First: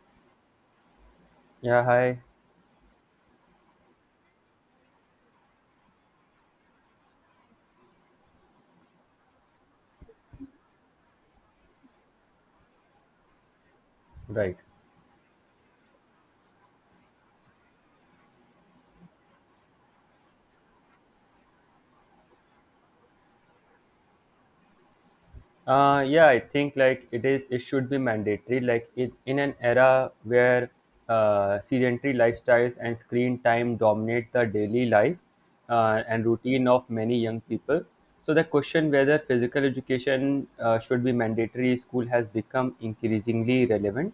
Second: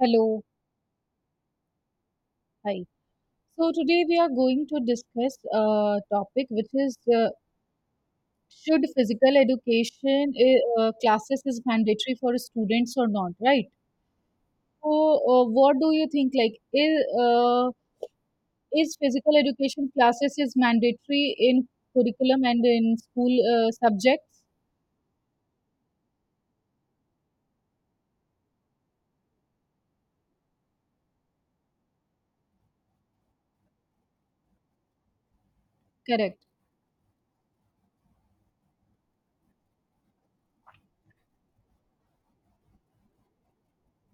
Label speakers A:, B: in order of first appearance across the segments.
A: Hello,
B: Yeah, hi.
A: hi. So today we are going to discuss a topic which is should physical education classes is mandatory for students or not, right?
B: Right.
A: So what do you think? Like, is physical education classes is mandatory in curriculum and in school subjects?
B: Yeah, I think like it is. It should be mandatory. Like it, in an era where sedentary lifestyles and screen time dominate the daily life and
A: Correct,
B: routine of many young people. So the question whether physical education should be mandatory in school has become increasingly relevant.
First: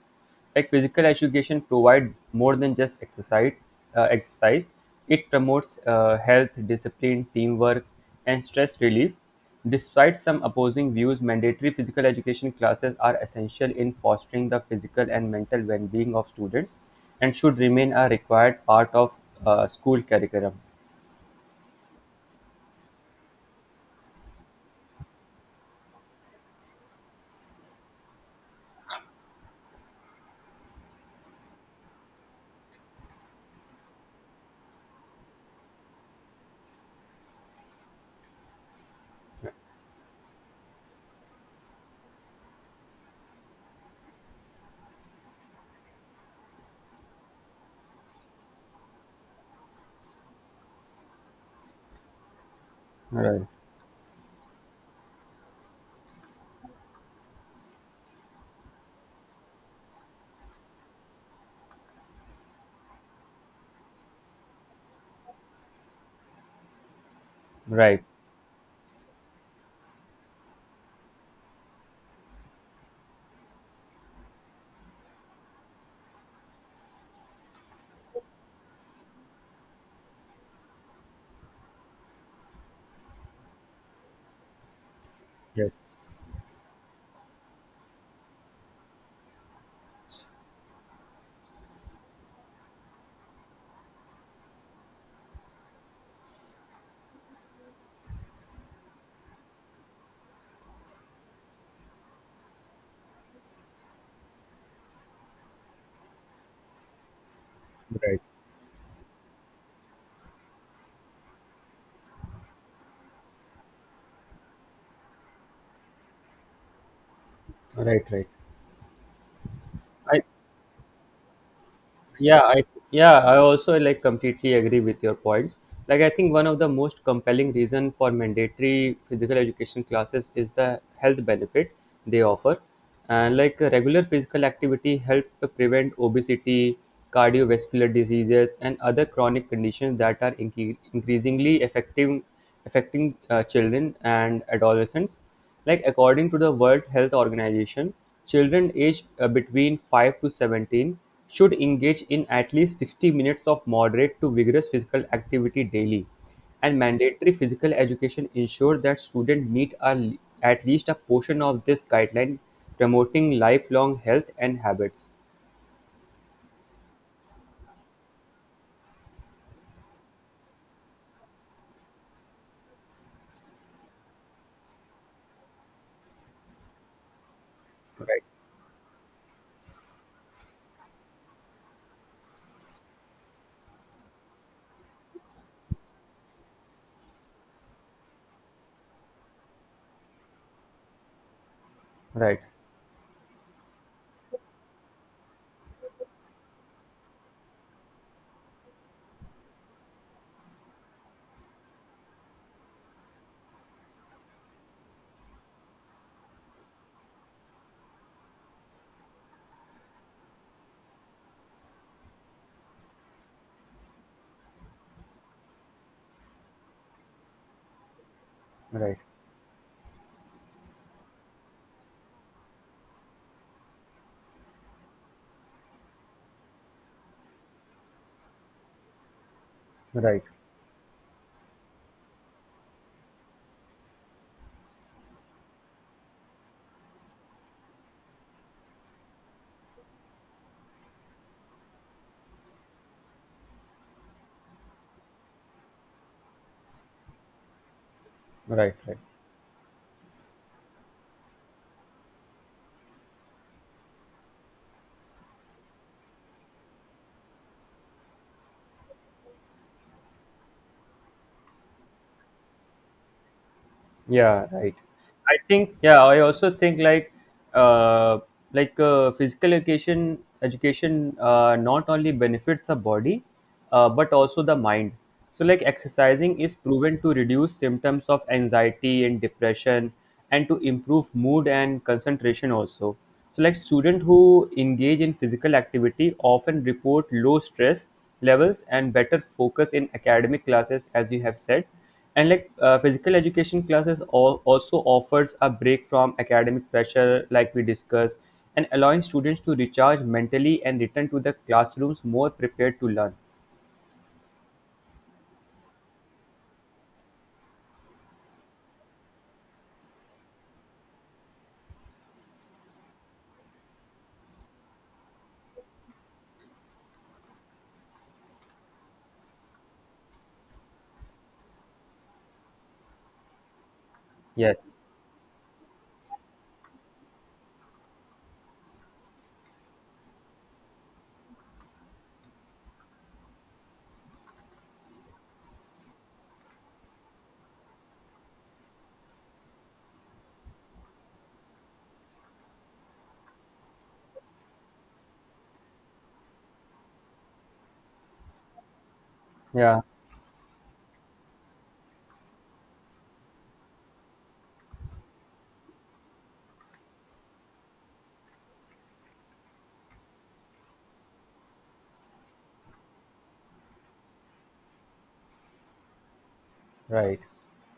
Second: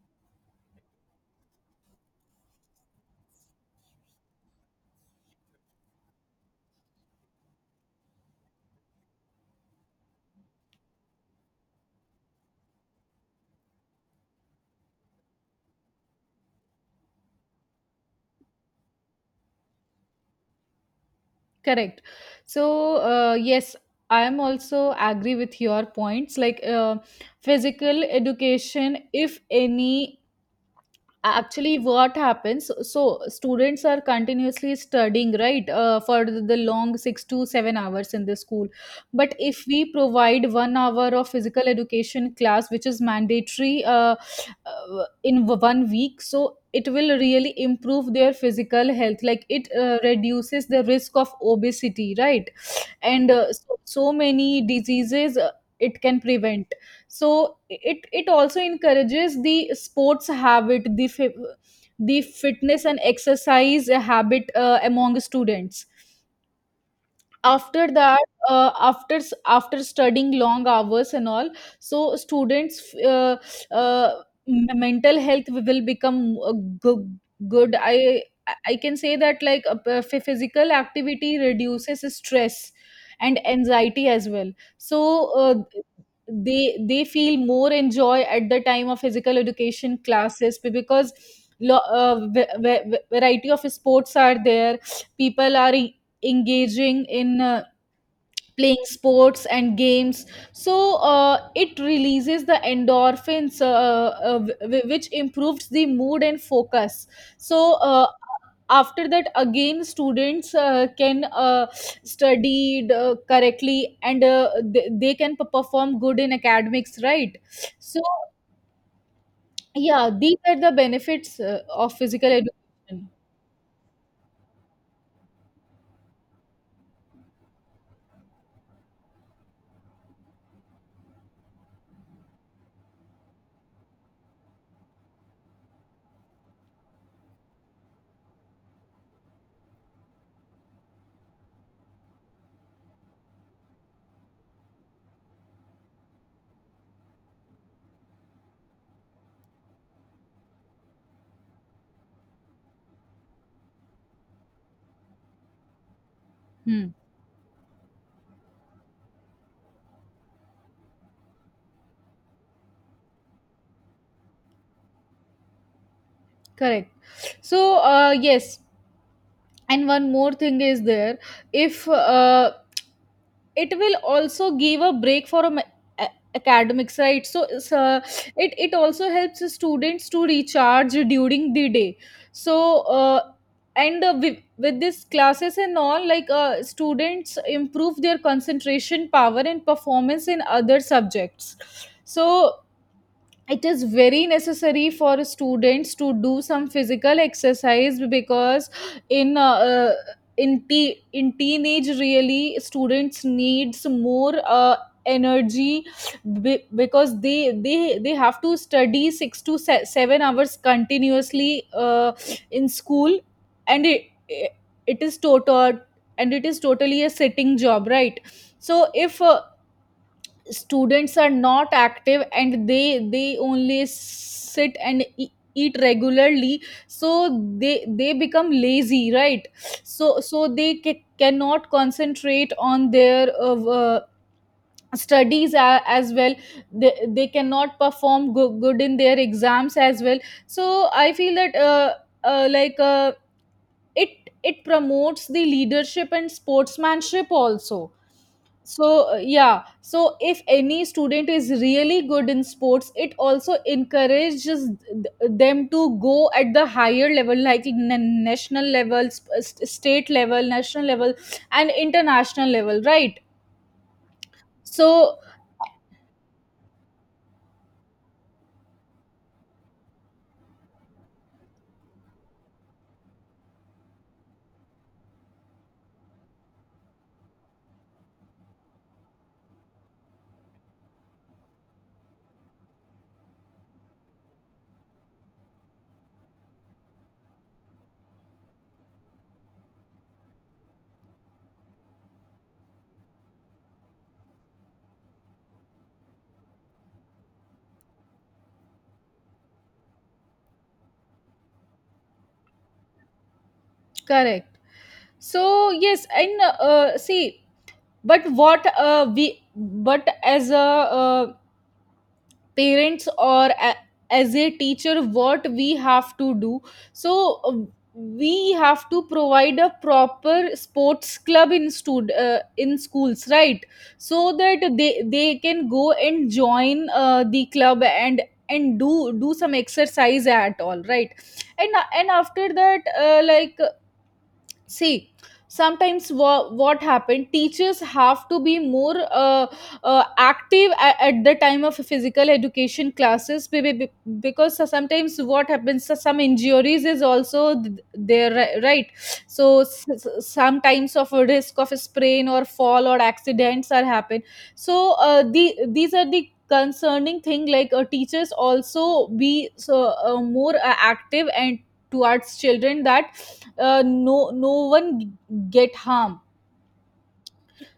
B: Like physical education provide more than just exercise. Uh, exercise. It promotes health, discipline, teamwork, and stress relief. Despite some opposing views, mandatory physical education classes are essential in fostering the physical and mental well-being of students and should remain a required part of school curriculum.
A: correct. So, yes, I am also agree with your points. Like, physical education, if any actually what happens so students are continuously studying right for the long 6 to 7 hours in the school, but if we provide 1 hour of physical education class which is mandatory in 1 week, so it will really improve their physical health. Like it reduces the risk of obesity, right, and
B: Right.
A: so many diseases it can prevent. So it also encourages the sports habit, the the fitness and exercise habit among students. After
B: Right.
A: that, after after studying long hours and all, so students uh, mental health will become go- good. I can say that, like, physical activity reduces stress and anxiety as well. So
B: Yes.
A: they feel more enjoy at the time of physical education classes because variety of sports are there. People are engaging in playing sports and games. So it releases the endorphins which improves the mood and focus. So
B: Right.
A: after that again students can study correctly, and they can perform good in academics, right? So
B: Right. Right.
A: yeah,
B: I,
A: these are the benefits of physical
B: yeah i
A: education.
B: yeah I also like completely agree with your points. Like I think one of the most compelling reason for mandatory physical education classes is the health benefit they offer. And like regular physical activity help to prevent obesity, cardiovascular diseases and other chronic conditions that are increasingly affecting children and adolescents. Like according to the World Health Organization, children aged between 5 to 17 should engage in at least 60 minutes of moderate to vigorous physical activity daily. And
A: Hmm,
B: mandatory physical education ensures that students meet at least a portion of this guideline, promoting lifelong health and habits.
A: correct. So yes, and one more thing is there. If it will also give a break for a- academics, right? So it's, uh,
B: Right,
A: it it also helps the students to recharge during the day. So with this classes and all, like students improve their concentration power and performance in other subjects.
B: right,
A: So it is very necessary for students to do some physical exercise, because in in teenage really students needs more energy, because they have to study 6 to 7 hours continuously in school. And it is total it is totally a sitting job, right? So
B: right,
A: if students are not active and they only sit and eat regularly, so they become lazy, right? So
B: right,
A: so they cannot concentrate on their studies as well. They they, cannot perform good in their exams as well. So I feel that uh, like uh, it it promotes the leadership and sportsmanship also.
B: right, right.
A: So, yeah, so if any student is really good in sports, it also encourages them to go at the higher level, like national level, state level, national level, and international level, right?
B: Yeah, right.
A: So,
B: I also think like uh physical education not only benefits the body but also the mind. So like exercising is proven to reduce symptoms of anxiety and depression and to improve mood and concentration also. So like students who engage in physical activity often report low stress levels and better focus in academic classes, as you have said. And like physical education classes all also offers a break from academic pressure, like we discussed, and allowing students to recharge mentally and return to the classrooms more prepared to learn.
A: correct. So, yes, and see, but as a parents, or as a teacher, what we have to do. So we have to provide a proper sports club in stud in schools, right, so that
B: Yes.
A: they can go and join the club, and do some exercise at all, right. And after that, like, see, sometimes what happened, teachers have to be more active at the time of physical education classes, because, so sometimes what happens, so some injuries is also there, right. So
B: Yeah,
A: sometimes of a risk of a sprain or fall or accidents are happen. So these are the concerning thing, like teachers also be so more active and towards children, that no, no one get harm.
B: right.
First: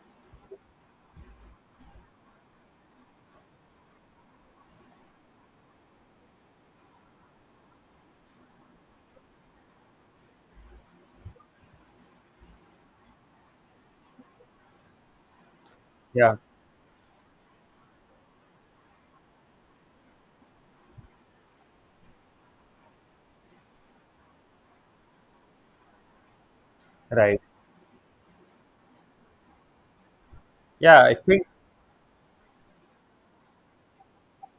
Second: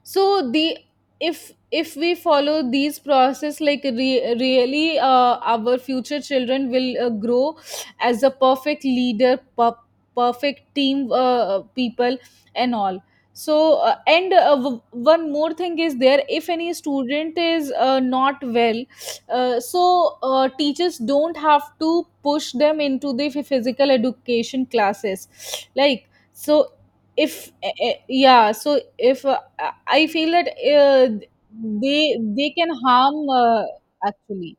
A: So the, if we follow these process, like really our future children will grow as a perfect leader, perfect team people and all. So one more thing is there,
B: yeah
A: if any student is not well, teachers don't have to push them into the physical education classes, like, so,
B: right
A: if yeah, so if I feel that
B: yeah
A: uh,
B: i think
A: they can harm actually.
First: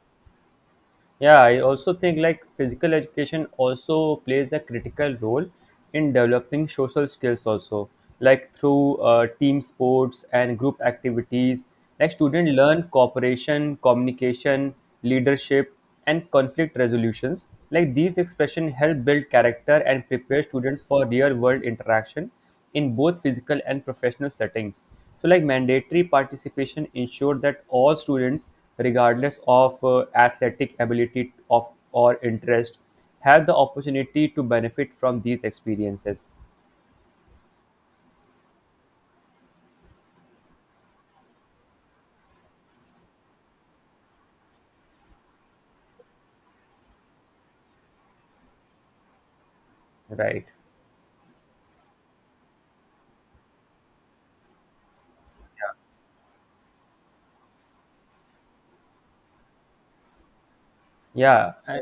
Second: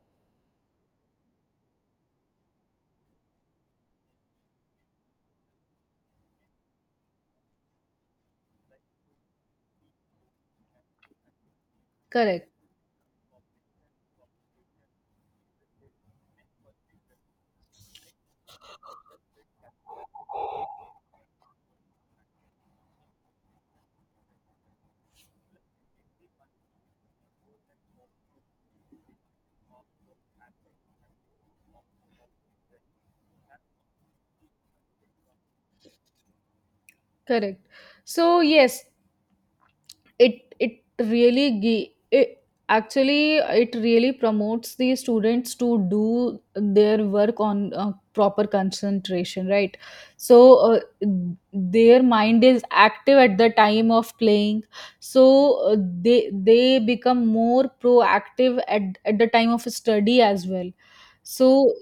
B: yeah i also think like physical education also plays a critical role in developing social skills also, like through team sports and group activities. Like
A: Correct,
B: students learn cooperation, communication, leadership and conflict resolutions. Like these expressions help build character and prepare students for real world interaction in both physical and professional settings. So, like mandatory participation ensure that all students, regardless of athletic ability of or interest, have the opportunity to benefit from these experiences.
A: correct. So yes, it really gi- it actually it really promotes the students to do their work on proper concentration, right?
B: Right.
A: So their mind is active at the time of playing, so they become more proactive at the time of study as well.
B: Yeah.
A: So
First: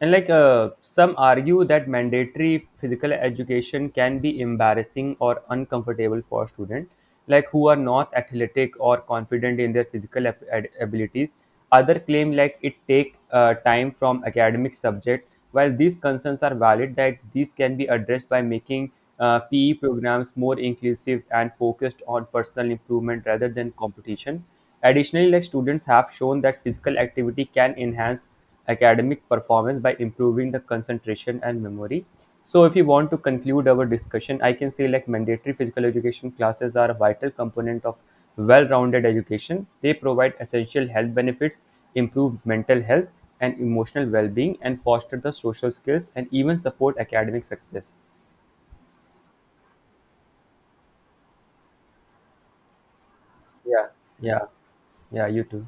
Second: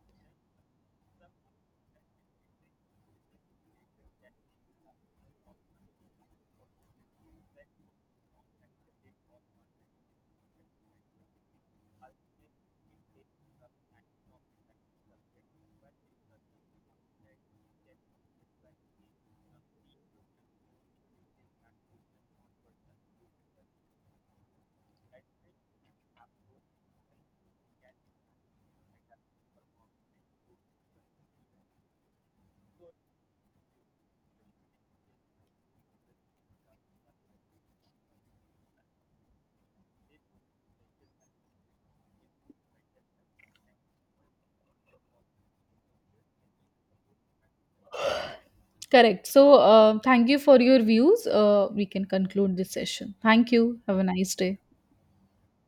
B: And like some argue that mandatory physical education can be embarrassing or uncomfortable for students, like who are not athletic or confident in their physical abilities. Other claim like it take time from academic subjects. While these concerns are valid, that these can be addressed by making PE programs more inclusive and focused on personal improvement rather than competition. Additionally, like students have shown that physical activity can enhance academic performance by improving the concentration and memory. So if you want to conclude our discussion, I can say like mandatory physical education classes are a vital component of well-rounded education. They provide essential health benefits, improve mental health and emotional well-being, and foster the social skills and even support academic success.
A: correct. So, thank you for your views. We can conclude this session. Thank you.
B: Yeah.
A: Have a nice
B: Yeah.
A: day.
B: Yeah, you too.